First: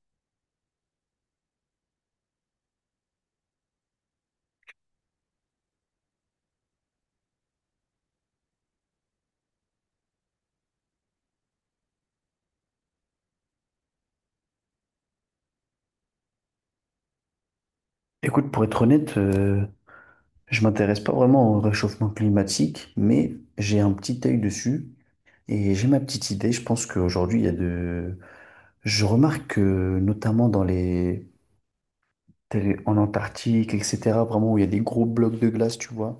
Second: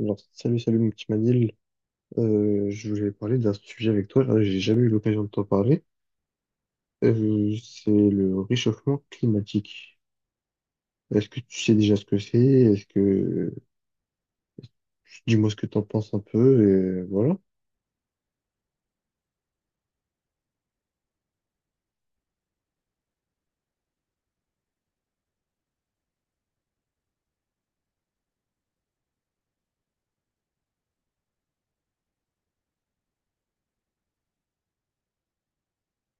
Alors, salut, salut mon petit Manil. Je voulais parler d'un sujet avec toi. Là, j'ai jamais eu l'occasion de t'en parler. C'est le réchauffement climatique. Est-ce que tu sais déjà ce que c'est? Est-ce que Dis-moi ce que t'en penses un peu et voilà. Écoute, pour être honnête, je m'intéresse pas vraiment au réchauffement climatique, mais j'ai un petit œil dessus et j'ai ma petite idée. Je pense qu'aujourd'hui, il y a de... Je remarque que notamment dans les... en Antarctique, etc., vraiment où il y a des gros blocs de glace, tu vois,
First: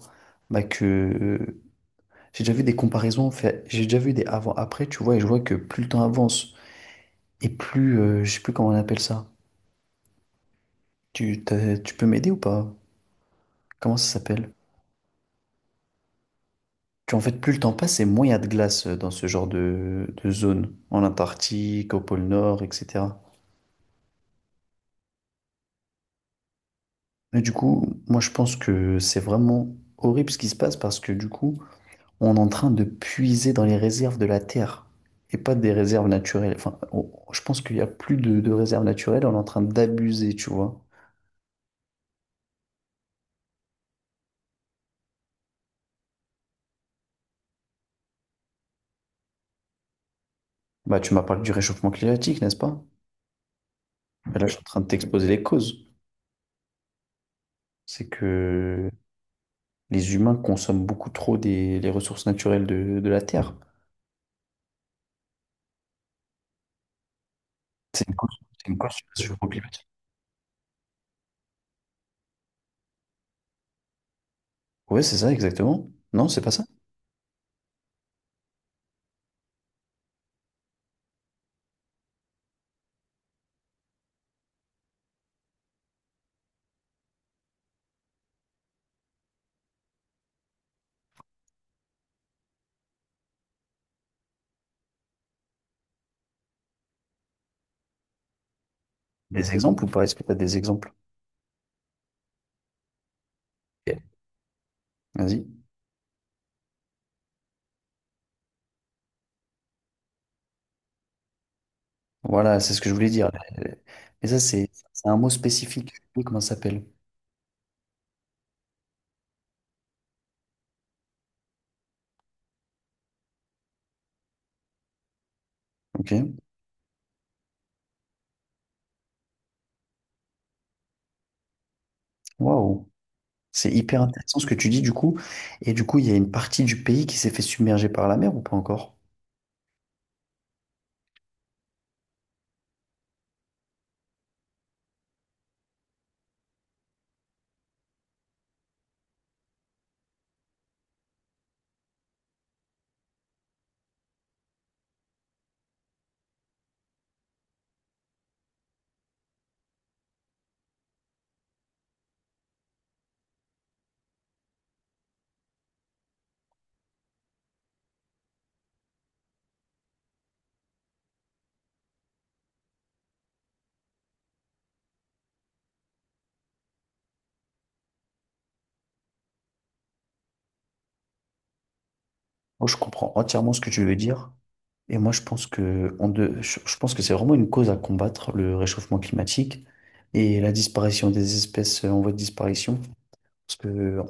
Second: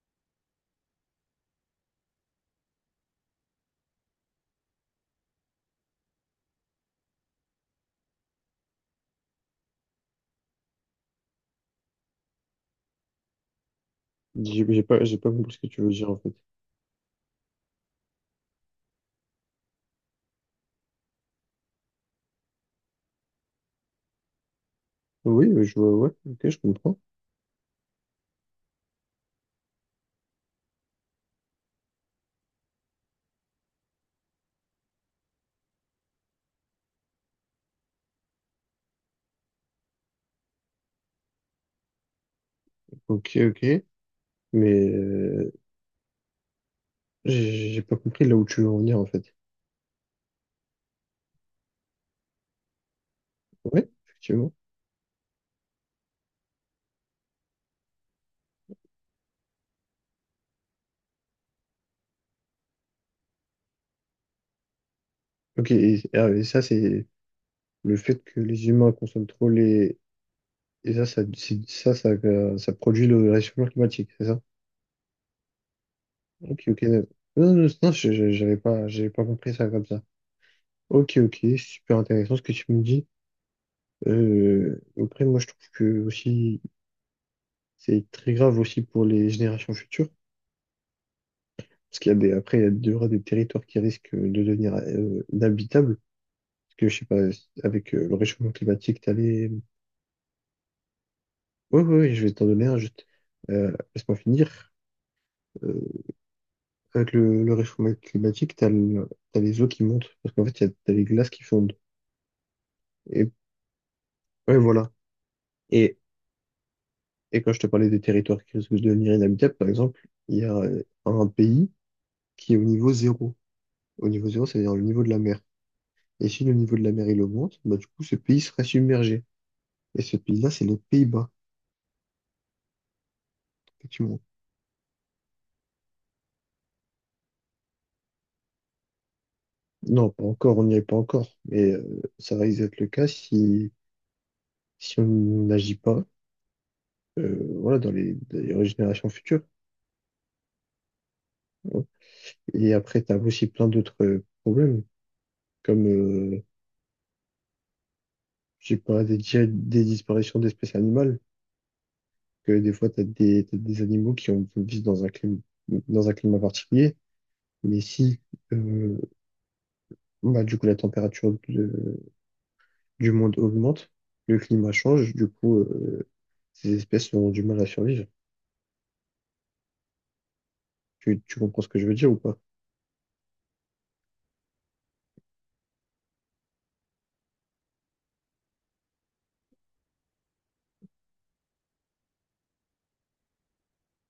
bah que j'ai déjà vu des comparaisons, fait... j'ai déjà vu des avant-après, tu vois, et je vois que plus le temps avance et plus, je sais plus comment on appelle ça. Tu peux m'aider ou pas? Comment ça s'appelle? J'ai pas compris ce que tu veux dire en fait. Puis en fait, plus le temps passe et moins il y a de glace dans ce genre de zone, en Antarctique, au pôle Nord, etc. Oui, je vois, ouais, ok, je comprends. Mais du coup, moi je pense que c'est vraiment horrible ce qui se passe parce que du coup, on est en train de puiser dans les réserves de la Terre et pas des réserves naturelles. Enfin, je pense qu'il n'y a plus de réserves naturelles, on est en train d'abuser, tu vois. Ok, ok, mais j'ai pas compris là où tu veux en venir en fait. Bah, tu m'as parlé du réchauffement climatique, n'est-ce pas? Ouais, Mais là, je effectivement. suis en train de t'exposer les causes. C'est que les humains consomment beaucoup trop des, les ressources naturelles de la Terre. Ok, et, ah, et ça c'est le C'est une, fait cons- que les c'est une humains consultation sur consomment le changement trop climatique. les... Ça produit le réchauffement climatique, c'est ça? Oui, c'est ça, exactement. Non, c'est pas ça. Ok, ok. Non, non, non, non, j'avais pas compris ça comme ça. Ok, ok, super intéressant ce que tu me dis. Après, moi, je trouve que aussi, c'est très grave aussi pour les générations futures. Parce qu'il y a des, après, il y a des, il y aura des territoires qui risquent de devenir inhabitables. Parce que, je sais pas, avec le réchauffement climatique, t'as les... Des exemples ou pas? Est-ce que tu as des exemples? Ouais, ouais, ouais, je vais t'en donner un, juste. Laisse-moi finir. Vas-y. Euh, Avec le réchauffement climatique, t'as les eaux qui montent, parce qu'en fait, t'as les glaces qui fondent. Voilà, c'est ce que je voulais dire. Et Mais ça, ouais, voilà. c'est un mot spécifique. Et, Je sais plus comment ça s'appelle. et quand je te parlais des territoires qui risquent de devenir inhabitables, par exemple, il y a un pays qui est au niveau zéro. Au niveau zéro, c'est-à-dire le niveau de la mer. Ok. Et si le niveau de la mer, il augmente, bah, du coup, ce pays serait submergé. Et ce pays-là, c'est les Pays-Bas, Waouh. C'est hyper effectivement. intéressant ce que tu dis, du coup. Et du coup, il y a une partie du pays qui s'est fait submerger par la mer ou pas encore? Non, pas encore, on n'y est pas encore. Mais ça risque d'être le cas si, si on n'agit pas, voilà, dans les générations futures. Et après, tu as aussi plein d'autres problèmes, comme, je sais pas, des, déjà des disparitions d'espèces animales, que des fois, tu as des, t'as des animaux qui ont, vivent dans un climat particulier, mais si, euh, bah, du coup, du monde augmente, le climat change, du coup, ces espèces auront du mal à survivre. Tu comprends ce que je veux dire ou pas? Oh, je comprends entièrement ce que tu veux dire. Et moi, je pense que, on de- je pense que c'est vraiment une cause à combattre, le réchauffement climatique et la disparition des espèces en voie de disparition. Parce que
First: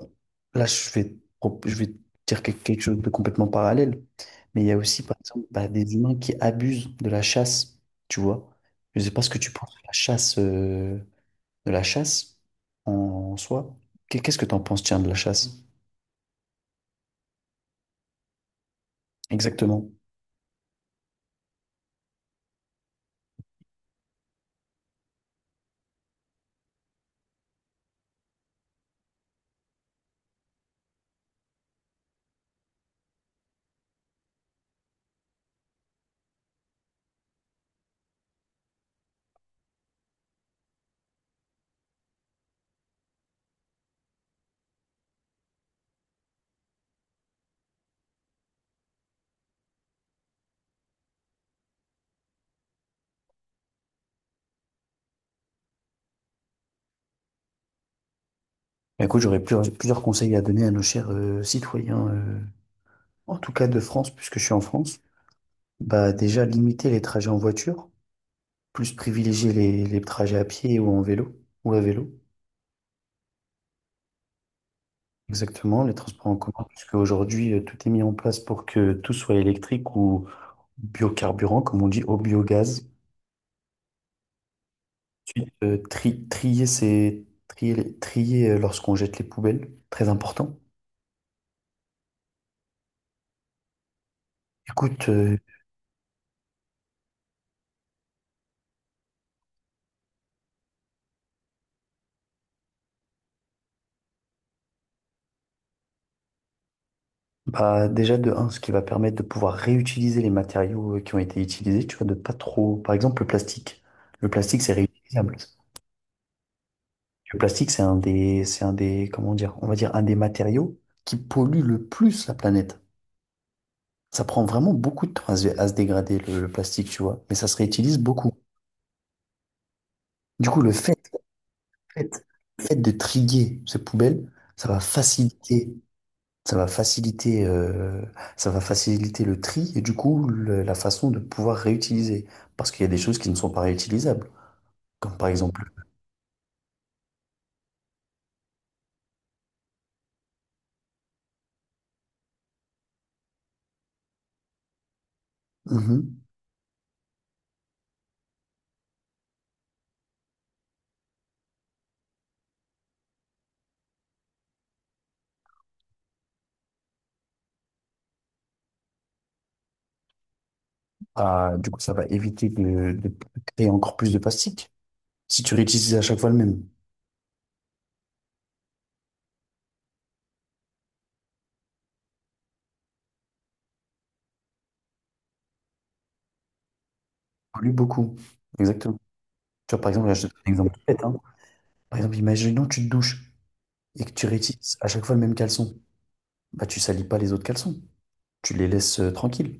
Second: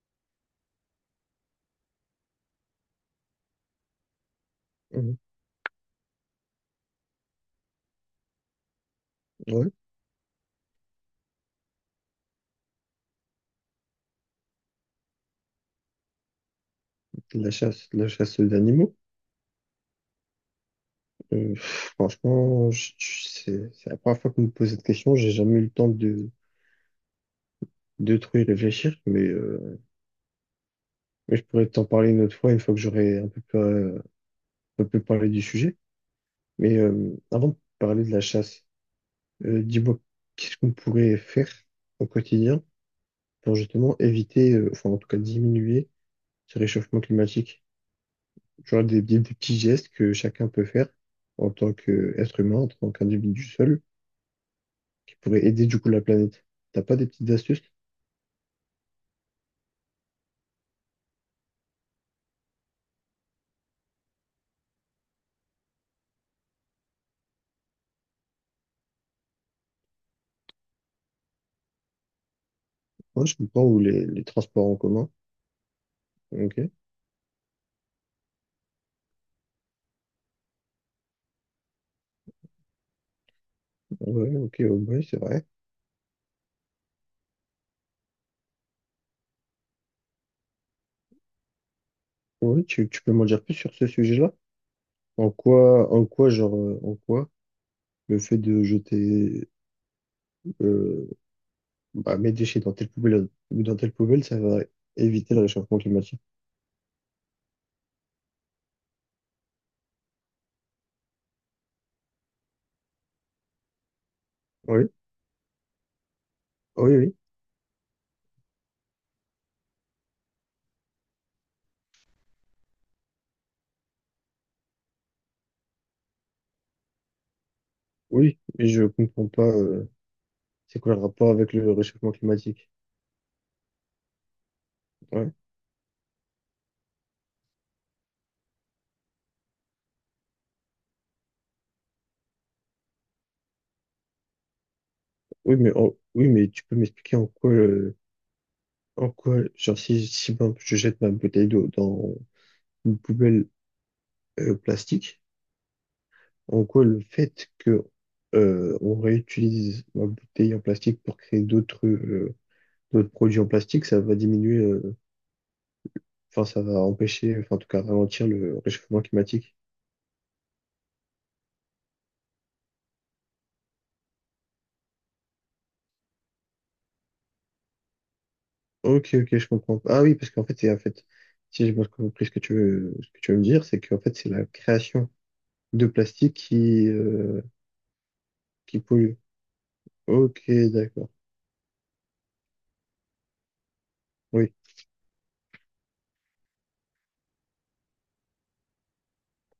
là, je vais dire quelque chose de complètement parallèle. Mais il y a aussi, par Mhm. exemple, bah, des humains qui abusent de la chasse, tu vois. Je ne sais pas ce que tu Ouais, penses de la chasse en soi. Qu'est-ce que tu en penses, tiens, de la chasse? De la chasse aux animaux. Exactement. Franchement, c'est la première fois que vous me posez cette question. J'ai jamais eu le temps de trop y réfléchir, mais je pourrais t'en parler une autre fois, une fois que j'aurai un peu plus parlé du sujet. Mais avant de parler de la chasse, dis-moi, qu'est-ce qu'on pourrait faire au quotidien pour justement éviter, enfin en tout cas diminuer ce réchauffement climatique? Tu vois, des, des petits gestes que chacun peut faire en tant qu'être humain, en tant qu'individu seul, qui pourraient aider du coup la planète. T'as pas des petites astuces? Bah, écoute, plusieurs conseils à donner à nos chers citoyens, en tout cas de France, puisque je suis en France. Bah, déjà, limiter les trajets en voiture, plus privilégier les trajets à pied ou en vélo, ou à vélo. Moi, je comprends, ou les transports en commun. Exactement, les transports en commun, Ok, puisque aujourd'hui, tout est mis en place pour que tout soit électrique ou biocarburant, comme on dit, au biogaz. ouais, ok, ouais, ouais, c'est vrai. Ensuite, trier, c'est trier, trier lorsqu'on jette les poubelles, très important. Ouais, tu peux m'en dire plus sur ce sujet-là? Écoute, En quoi, genre, en quoi le fait de jeter euh, bah, mes déchets dans telle poubelle, ou dans telle poubelle, ça va éviter le réchauffement climatique. bah, déjà de un, ce qui va permettre de pouvoir réutiliser les matériaux qui ont été utilisés, tu vois, de pas trop, par exemple, le plastique. Le plastique, c'est Oui, réutilisable. oui, oui, Le plastique, c'est un des, comment dire, on va dire, un des matériaux qui pollue le plus la planète. Ça prend vraiment beaucoup de temps à à se dégrader le plastique, tu vois. Mais ça se réutilise beaucoup. oui, mais je comprends pas, Du coup, c'est quoi le rapport avec le fait, réchauffement climatique? fait de trier ces poubelles, Ouais. Ça va faciliter, euh, ça va faciliter le tri et du coup la façon de pouvoir réutiliser. Parce qu'il y a des choses qui ne sont pas réutilisables, comme par Oui, exemple. mais oui, mais tu peux m'expliquer en quoi, genre si, si par exemple, je jette ma bouteille d'eau dans une poubelle plastique, Mhm. en quoi le fait que on réutilise ma bouteille en plastique pour créer d'autres d'autres produits en plastique, ça va diminuer enfin, ça va empêcher, enfin, en tout cas, ralentir le réchauffement climatique. Ah, du coup, ça va éviter de créer encore plus de plastique. Si tu réutilises à chaque fois le même, tu Ok, ok, je comprends. Ah oui, parce qu'en fait, c'est en fait, si j'ai bien compris ce que tu veux, ce que tu veux me dire, c'est qu'en fait, c'est la création de plastique pollues beaucoup. qui Exactement. pollue. Tu vois, par exemple, là, je te donne Ok, un exemple tout bête, d'accord. hein. Par exemple, imaginons que tu te douches et que tu Oui. réutilises à chaque fois le même caleçon, bah tu salis pas les autres caleçons. Tu les laisses tranquilles.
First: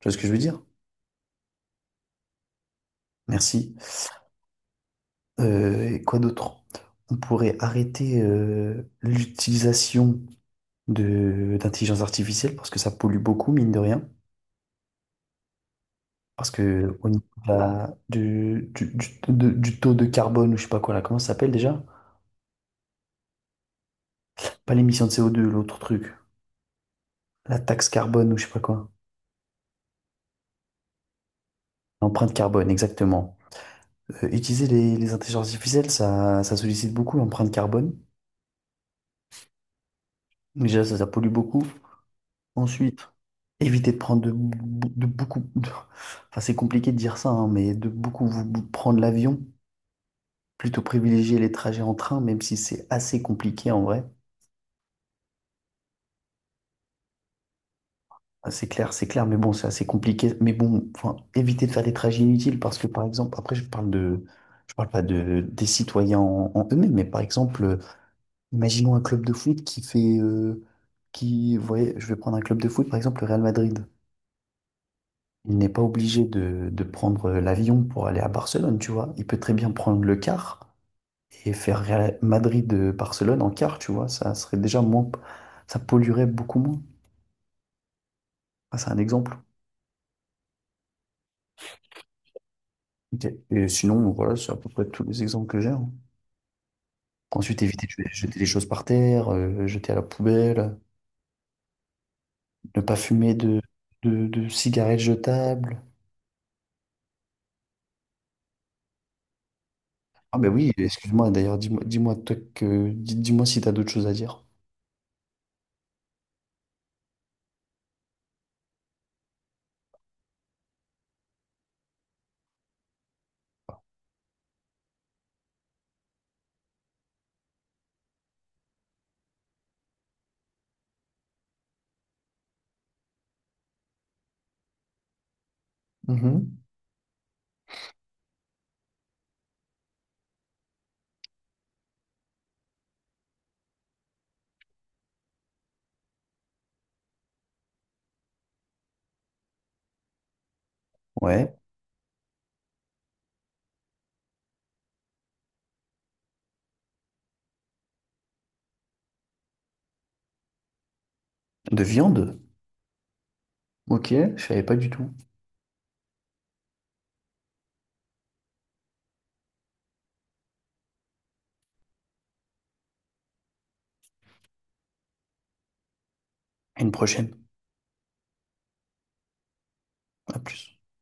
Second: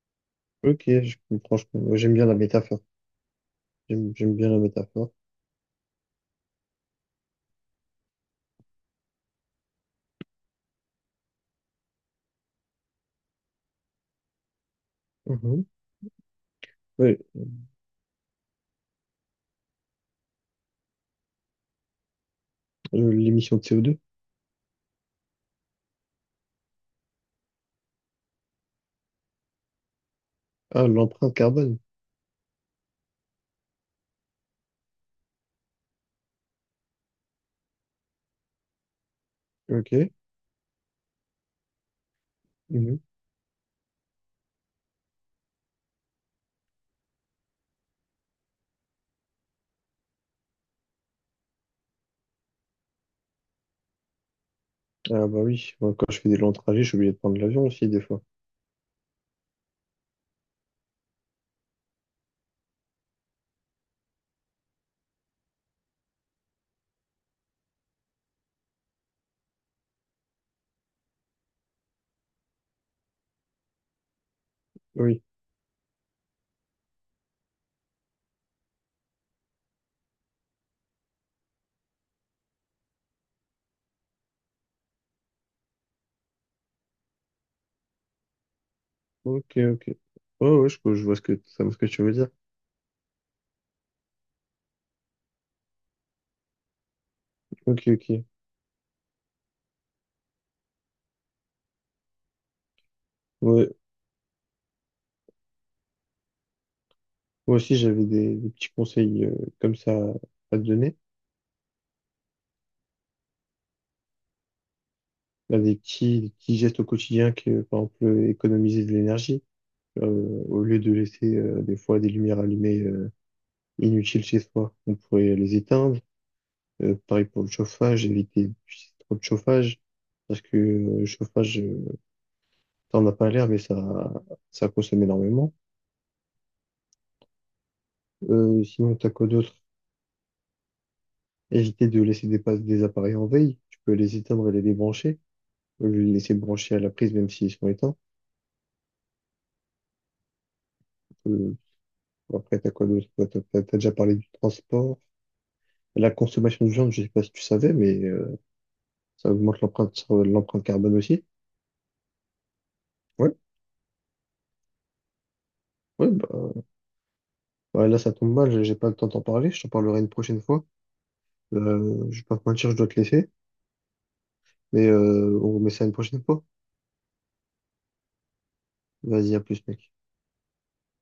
Tu vois ce que je veux dire? Ok, je comprends. Je comprends. J'aime bien la métaphore. Merci. J'aime, j'aime bien la métaphore. Et quoi d'autre? On pourrait arrêter l'utilisation de d'intelligence artificielle parce que ça pollue beaucoup, mine de rien. Mhm. Parce que au Oui, niveau de du taux de carbone ou je sais pas quoi là, comment ça s'appelle déjà? L'émission de CO2. Pas l'émission de CO2, l'autre truc. La taxe carbone ou je sais pas quoi. Ah, l'empreinte carbone. L'empreinte carbone, exactement. Utiliser les intelligences artificielles, ça sollicite beaucoup l'empreinte carbone. Ok. Déjà, ça pollue beaucoup. Mhm. Ensuite, éviter de prendre de beaucoup... enfin, c'est compliqué de dire ça, hein, mais de beaucoup prendre l'avion. Plutôt privilégier les trajets en train, même si c'est assez compliqué en vrai. Ah bah oui, moi, quand je fais des longs trajets, je suis obligé de prendre l'avion aussi des fois. Ah, c'est clair, c'est clair, mais bon, c'est assez compliqué. Mais bon, enfin, éviter de faire des trajets inutiles parce que, par exemple, après, je parle de... Je parle pas des citoyens en eux-mêmes, mais par exemple, imaginons un club de foot qui fait, qui, vous voyez, je vais prendre un club de foot, par exemple le Real Madrid. Oui. Il n'est pas obligé de prendre l'avion pour aller à Barcelone, tu vois. Il peut très bien prendre le car et faire Madrid-Barcelone en car, tu vois. Ça serait déjà moins, ça polluerait beaucoup moins. Ah, c'est un exemple. Ok, ok. Ouais, ouais, je vois ce que, ce que tu veux dire. Ok. Et sinon, voilà, c'est à peu près tous les exemples que j'ai, hein. Ensuite, éviter Ok, de ok. jeter les choses par terre, jeter à la poubelle, ne pas fumer Ouais. De cigarettes jetables. Moi aussi, j'avais des petits conseils comme ça Ah ben à te oui, donner. excuse-moi, d'ailleurs, dis-moi, dis-moi si t'as d'autres choses à dire. Là, des petits gestes au quotidien que, par exemple, économiser de l'énergie. Euh, Au lieu de laisser des fois des lumières allumées inutiles chez soi, on pourrait les éteindre. Pareil pour le chauffage, éviter d'utiliser trop de chauffage. Parce que le chauffage, t'en as pas l'air, mais ça consomme énormément. Mhm. Sinon, t'as quoi d'autre? Éviter de laisser des, des appareils en veille. Tu peux les éteindre et les débrancher. Au lieu de les laisser brancher à la prise, même s'ils sont éteints. Euh, Ouais, Après, t'as quoi d'autre? Quoi, t'as, t'as déjà parlé du transport. La consommation de viande, je sais pas si tu savais, mais ça augmente l'empreinte carbone aussi. de viande. Ouais, Ok, je savais pas du tout. ouais, bah, bah là, ça tombe mal, j'ai pas le temps d'en parler. Je t'en parlerai une prochaine fois. Je vais pas te mentir, je dois te laisser. Mais on remet ça une prochaine fois. À une prochaine. Vas-y, à plus, mec. À plus.